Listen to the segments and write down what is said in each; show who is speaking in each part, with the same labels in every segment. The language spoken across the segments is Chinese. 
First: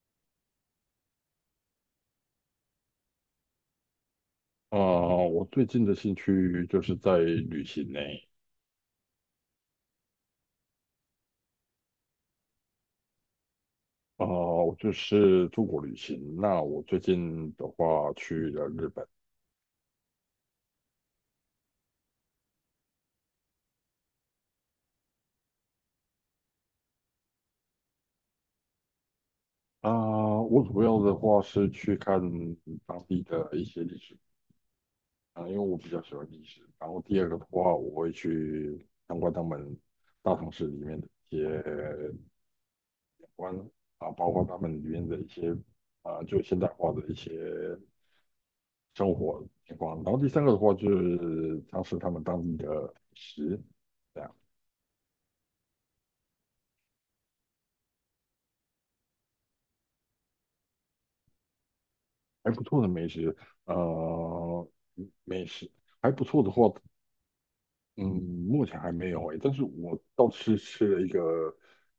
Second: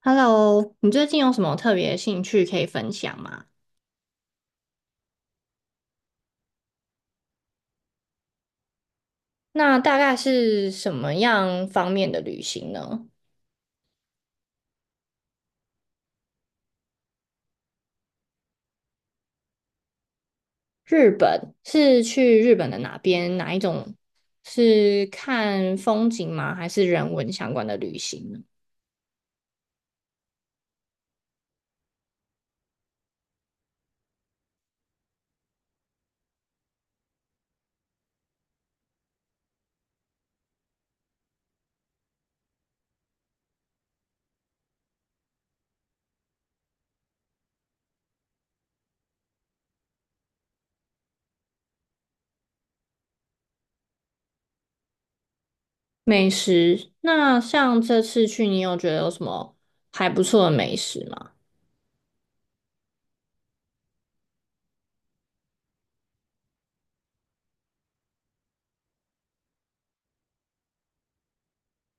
Speaker 1: Hello，你最近有什么特别兴趣可以分享吗？
Speaker 2: 我最近的兴趣就是在旅行呢。
Speaker 1: 那大概是什么样方面的旅行呢？
Speaker 2: 我就是出国旅行。那我最近的话去了日本。
Speaker 1: 日本是去日本的哪边？哪一种是看风景吗？还是人文相关的旅行呢？
Speaker 2: 啊、我主要的话是去看当地的一些历史。因为我比较喜欢历史。然后第二个的话，我会去参观他们大城市里面的一些景观，啊，包括他们里面的一些就现代化的一些生活情况。然后第三个的话就是尝试他们当地的美食，这样。
Speaker 1: 美食，那像这次去，你有觉得有什么还不错的美食吗？
Speaker 2: 还不错的美食，呃，美食还不错的话，嗯，目前还没有诶，但是我倒是吃了一个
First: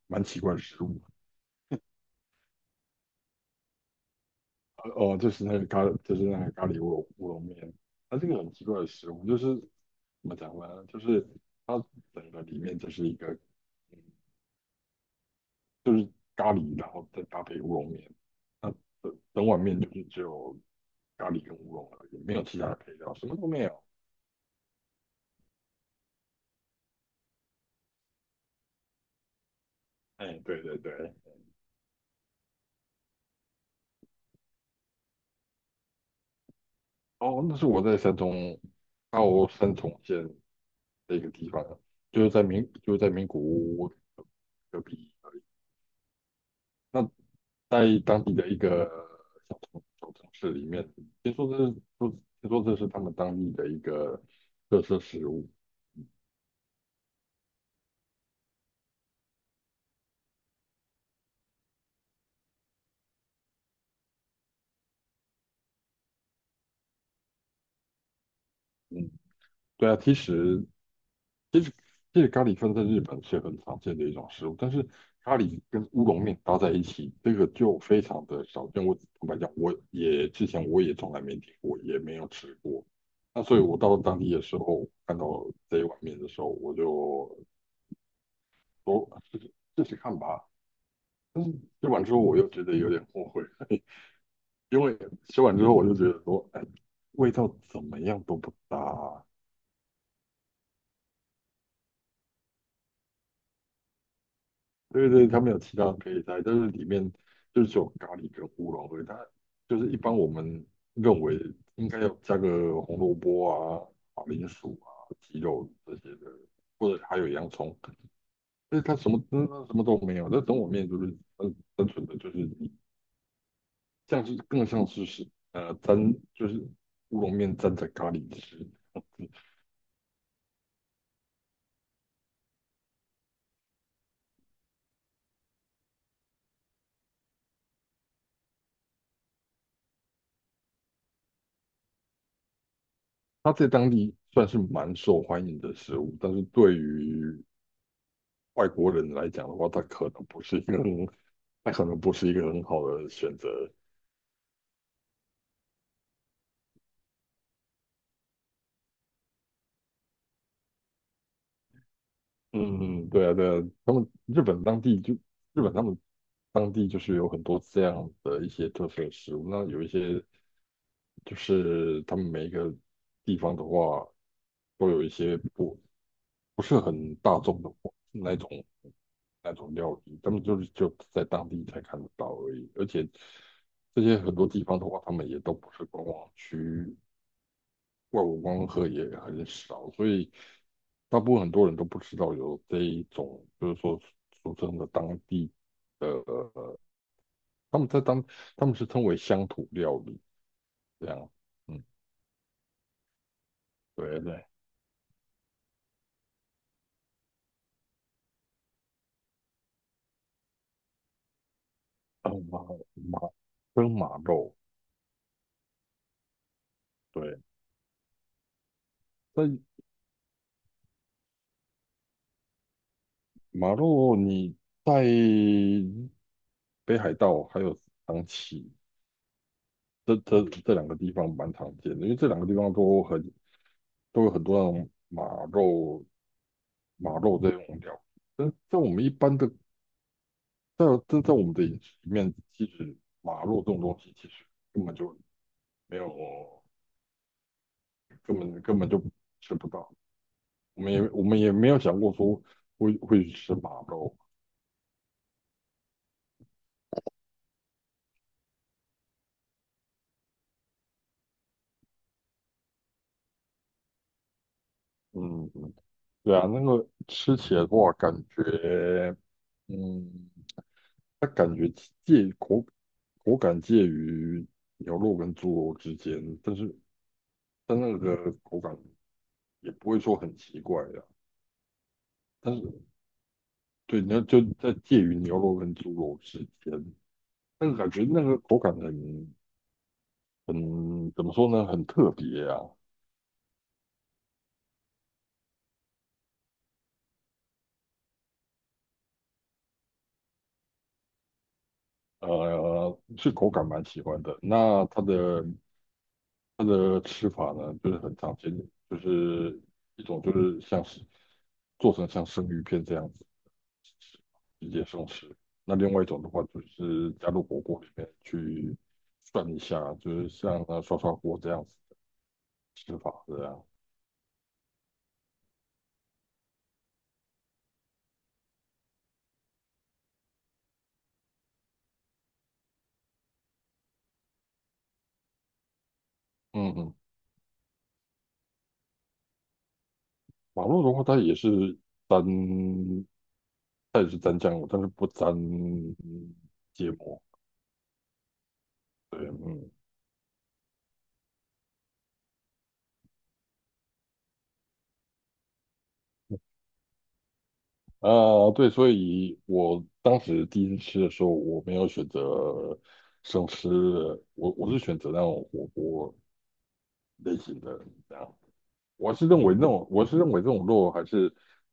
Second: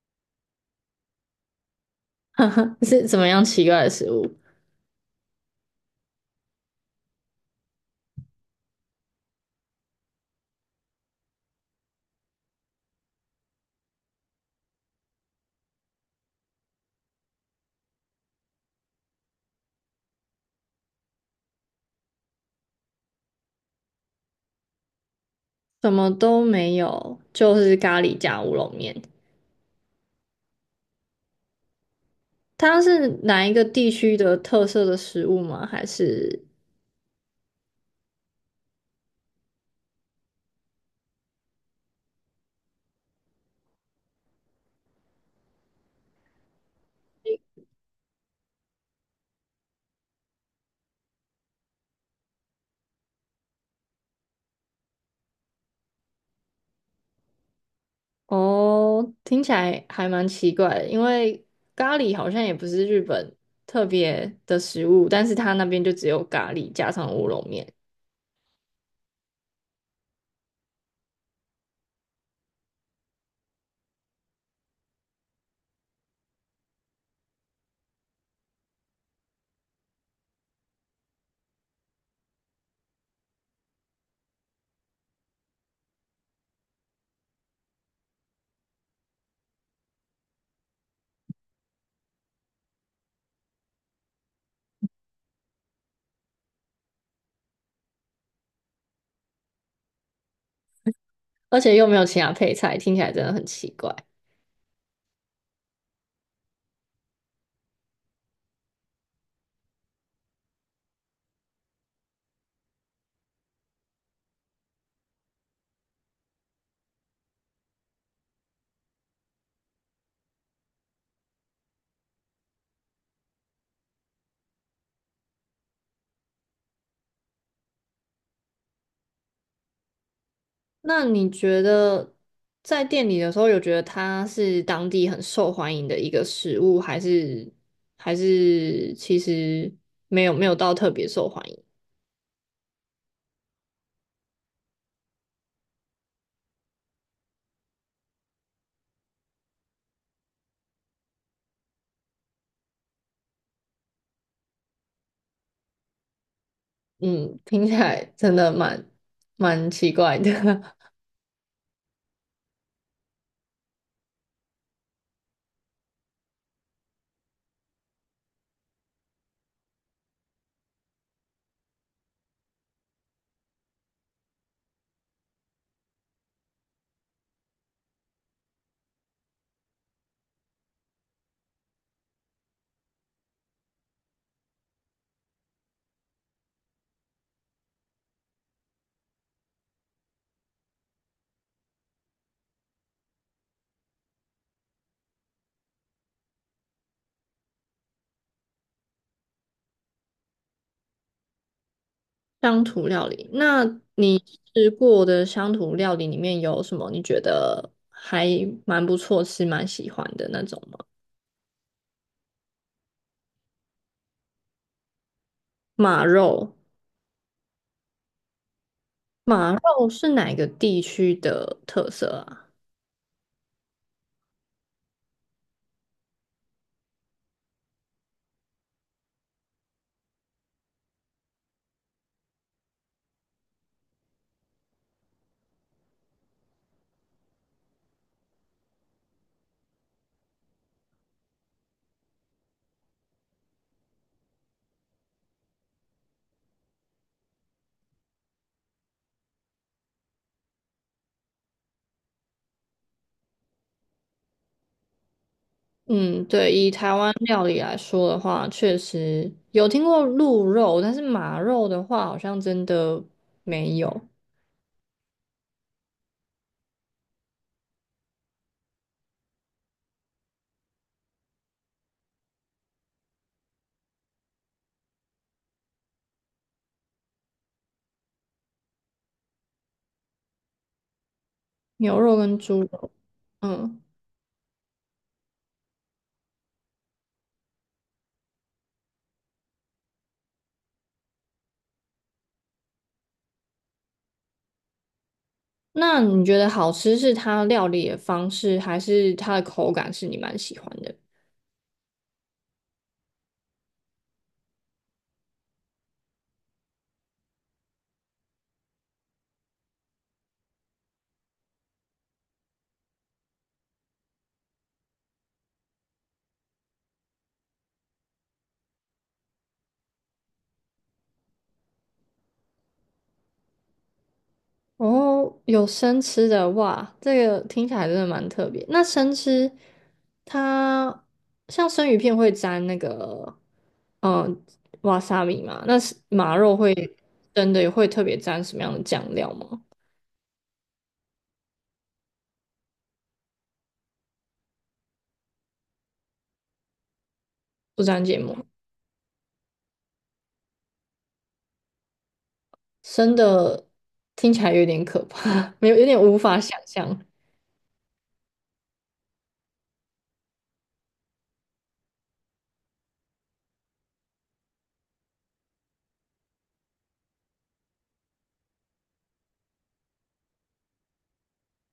Speaker 2: 蛮奇怪的食物。
Speaker 1: 是怎么样奇怪的食物？
Speaker 2: 就是那个咖喱乌龙面。它这个很奇怪的食物，就是怎么讲呢？就是它整个里面就是一个，嗯，就是咖喱，然后再搭配乌龙面。那整整碗面就是只有咖喱跟乌龙而已，没有其他的配料，什么都没有。
Speaker 1: 什么都没有，就是咖喱加乌龙面。
Speaker 2: 哎，对对对。
Speaker 1: 它是哪一个地区的特色的食物吗？还是
Speaker 2: 哦，那是我在山东，澳三重县的一个地方，就是在名古屋隔壁。那在当地的一个小城市里面，听说这是说听说这是他们当地的一个特色食物。
Speaker 1: 哦，听起来还蛮奇怪的，因为咖喱好像也不是日本特别的食物，但是它那边就只有咖喱加上乌龙面，
Speaker 2: 嗯，对啊，其实其实咖喱饭在日本是很常见的一种食物，但是咖喱跟乌龙面搭在一起，这个就非常的少见。我坦白讲，我也从来没听过，也没有吃过。那所以，我到当地的时候，看到这一碗面的时候，我就说试试看吧。但是吃完之后，我又觉得有点后悔，因为吃完之后我就觉得说，哎，味道怎么样都不搭。
Speaker 1: 而且又没有其他配菜，听起来真的很奇怪。
Speaker 2: 对对，他们有其他可以菜，但是里面就是只有咖喱跟胡萝卜。以它就是一般我们认为应该要加个红萝卜啊、马铃薯啊、鸡肉这些的，或者还有洋葱。但是它什么都没有。那整碗面就是单纯的就是你更像是呃沾就是乌龙面沾着咖喱吃。
Speaker 1: 那你觉得在店里的时候，有觉得它是当地很受欢迎的一个食物，还是还是其实没有到特别受欢迎？
Speaker 2: 它在当地算是蛮受欢迎的食物，但是对于外国人来讲的话，他可能不是一个很，他可能不是一个很好的选择。
Speaker 1: 嗯，听起来真的蛮奇怪的。
Speaker 2: 嗯，对啊，对啊，他们日本当地就日本他们当地就是有很多这样的一些特色食物。那有一些就是他们每一个地方的话，都有一些不是很大众的那种那种料理，他们就是就在当地才看得到而已。而且这些很多地方的话，他们也都不是观光区，外国观光客也很少，所以大部分很多人都不知道有这一种，就是说俗称的当地的，他们在当他们是称为乡土料理这样，嗯，
Speaker 1: 乡土料理，那你
Speaker 2: 对对。
Speaker 1: 吃过的乡土料理里面有什么你觉得还蛮不错是蛮喜欢的那种吗？
Speaker 2: 啊马马蒸马肉。
Speaker 1: 马肉，
Speaker 2: 对。
Speaker 1: 马
Speaker 2: 在
Speaker 1: 肉是哪个地区的特色啊？
Speaker 2: 马肉你在北海道还有长崎这两个地方蛮常见的，因为这两个地方都有很多那种马肉，马肉这种料理。但在我们一般的，在我们的饮食里面，其实马肉这种东西其实根本就没有，根本就吃不到。我们也没有想过说会去吃马肉。
Speaker 1: 嗯，对，以台湾料理来说的话，确实有听过鹿肉，但是马肉的话，好像真的没有。
Speaker 2: 嗯，对啊，那个吃起来的话，感觉，嗯，它感觉介口口感介于牛肉跟猪肉之间，但是但那个口感也不会说很奇怪呀。
Speaker 1: 牛肉跟
Speaker 2: 但
Speaker 1: 猪
Speaker 2: 是
Speaker 1: 肉，嗯。
Speaker 2: 对，那就在介于牛肉跟猪肉之间，那个感觉，那个口感很怎么说呢？很特别啊。
Speaker 1: 那你觉得好吃是它料理的方式，还是它的口感是你蛮喜欢的？
Speaker 2: 是口感蛮喜欢的。那它的它的吃法呢，就是很常见，就是一种就是像是做成像生鱼片这样子直接生吃，那另外一种的话就是加入火锅里面去涮一下，就是像涮涮锅这样子吃法这样。
Speaker 1: 哦，有生吃的哇，这个听起来真的蛮特别。那生吃它像生鱼片会沾那个嗯瓦萨比嘛？那是马肉
Speaker 2: 嗯
Speaker 1: 会
Speaker 2: 嗯。
Speaker 1: 真的会特别沾什么样的酱料吗？
Speaker 2: 马肉的话，沾，它也是沾酱油，但是不沾芥末。
Speaker 1: 不沾芥末，
Speaker 2: 对，嗯。
Speaker 1: 生的听起来有点可怕，没有有点无法想象。
Speaker 2: 对，所以我当时第一次吃的时候，我没有选择生吃的，我是选择那种火锅类型的，这样。我是认为这种肉还是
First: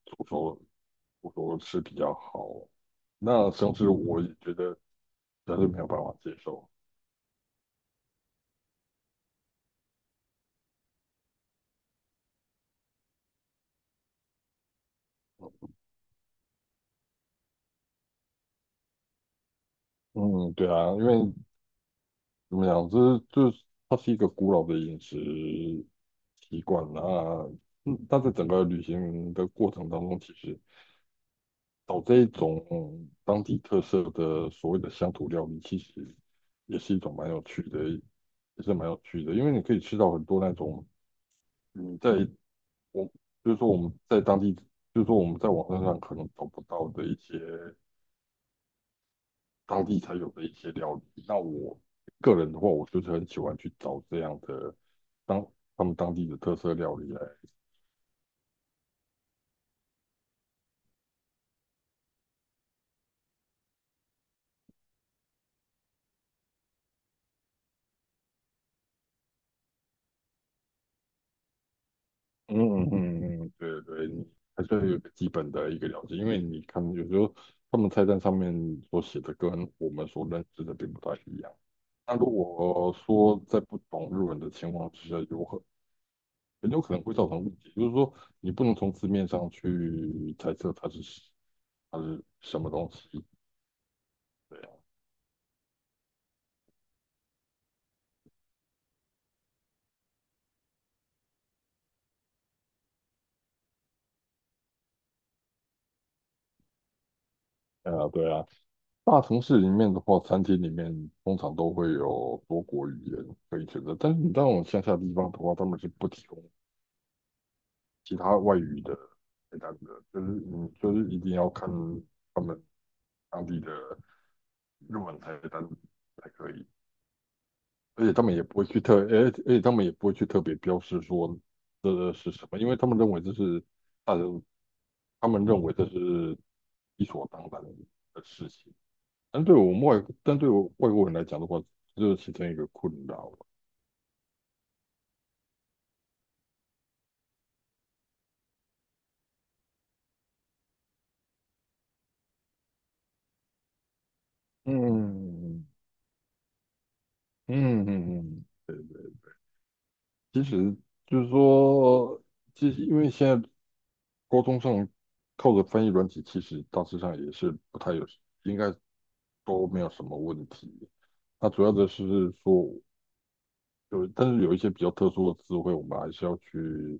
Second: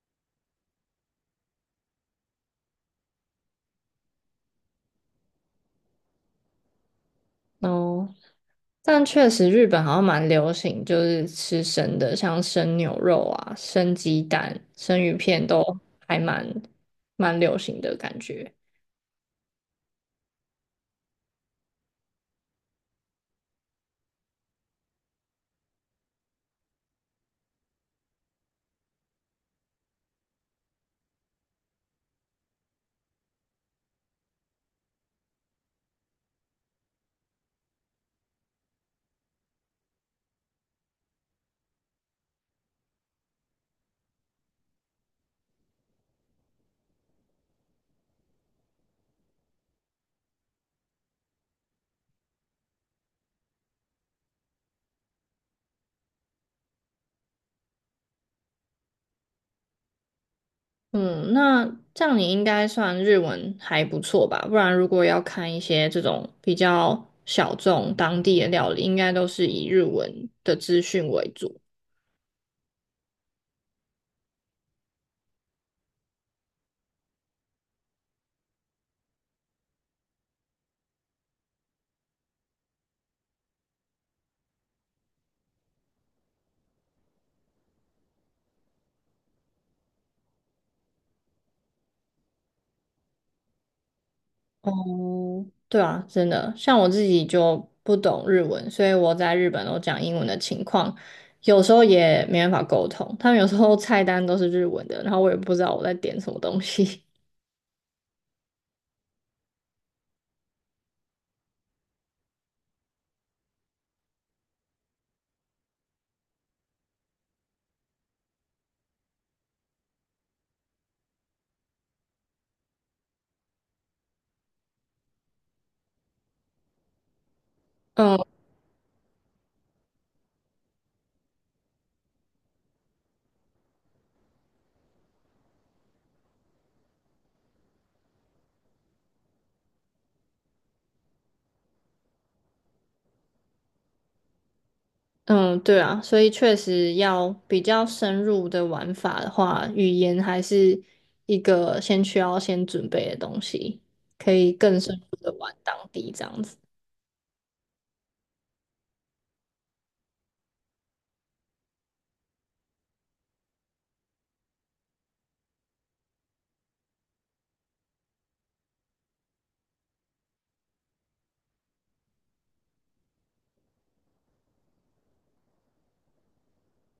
Speaker 2: 煮熟煮熟吃比较好。那生吃我也觉得实在是没有办法接受。
Speaker 1: 哦，但确实日本好像蛮流行，就是吃生的，像生牛肉啊、生鸡蛋、生鱼片都还蛮流行的感觉。
Speaker 2: 嗯，对啊，因为怎么样？这就是它是一个古老的饮食习惯。那嗯，但在整个旅行的过程当中，其实找这一种当地特色的所谓的乡土料理，其实也是一种蛮有趣的，也是蛮有趣的，因为你可以吃到很多那种嗯，我就是说我们在当地，就是说我们在网站上可能找不到的一些当地才有的一些料理。那我个人的话，我就是很喜欢去找这样的。当他们当地的特色料理来。
Speaker 1: 嗯，那这样你应该算日文还不错吧？不然如果要看一些这种比较小众当地的料理，应该都是以日文的资讯为主。
Speaker 2: 嗯，对对，你还是要有个基本的一个了解，因为你看有时候他们菜单上面所写的跟我们所认知的并不太一样。那如果说在不懂日文的情况之下，很有可能会造成误解，就是说你不能从字面上去猜测它是什么东西。
Speaker 1: 哦，对啊，真的，像我自己就不懂日文，所以我在日本都讲英文的情况，有时候也没办法沟通。他们有时候菜单都是日文的，然后我也不知道我在点什么东西。
Speaker 2: 对啊，对啊。对啊，大城市里面的话，餐厅里面通常都会有多国语言可以选择，但是你到往乡下地方的话，他们是不提供其他外语的菜单的，就是你就是一定要看他们当地的日文菜单才可以。
Speaker 1: 嗯
Speaker 2: 而且他们也不会去特别标示说这是什么，因为他们认为这是大人，他们认为这是理所当然的事情。但对我外国人来讲的话，这就是其中一个困扰。
Speaker 1: 嗯，对啊，所以确实要比较深入的玩法的话，语言还是一个需要先准备的东西，可以更深入的玩
Speaker 2: 嗯
Speaker 1: 当地这样子。
Speaker 2: 嗯，对对，其实就是说，其实因为现在沟通上靠着翻译软体，其实大致上也是不太有，应该都没有什么问题。那主要的是说，但是有一些比较特殊的词汇，我们还是要去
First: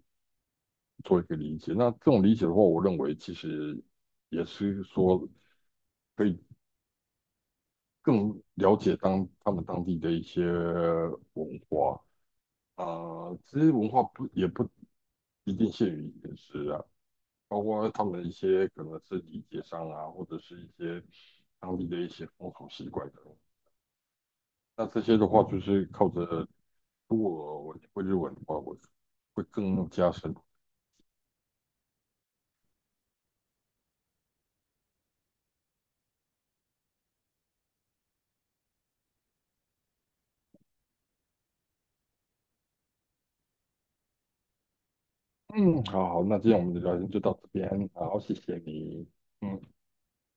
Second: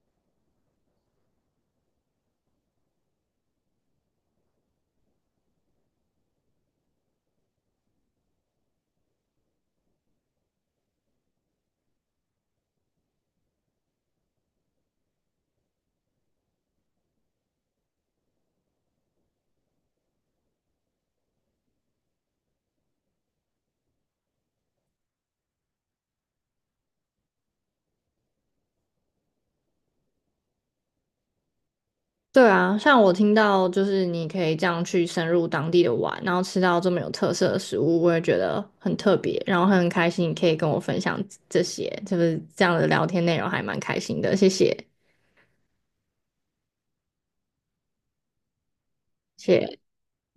Speaker 2: 做一个理解。那这种理解的话，我认为其实也是说可以更了解他们当地的一些文化。其实文化不也不一定限于饮食啊，包括他们一些可能是礼节上啊，或者是一些当地的一些风俗习惯等。那这些的话，就是靠着如果我会日文的话，我会更加深。
Speaker 1: 对啊，像我听到就是你可以这样去深入当地的玩，然后吃到这么有特色的食物，我也觉得很特别，然后很开心你可以跟我分享这些，就是这样的聊天内容还蛮开心的，谢谢，
Speaker 2: 嗯，好好，那今天我们的聊天就到这边，好，谢谢你。
Speaker 1: 谢
Speaker 2: 嗯。
Speaker 1: 谢。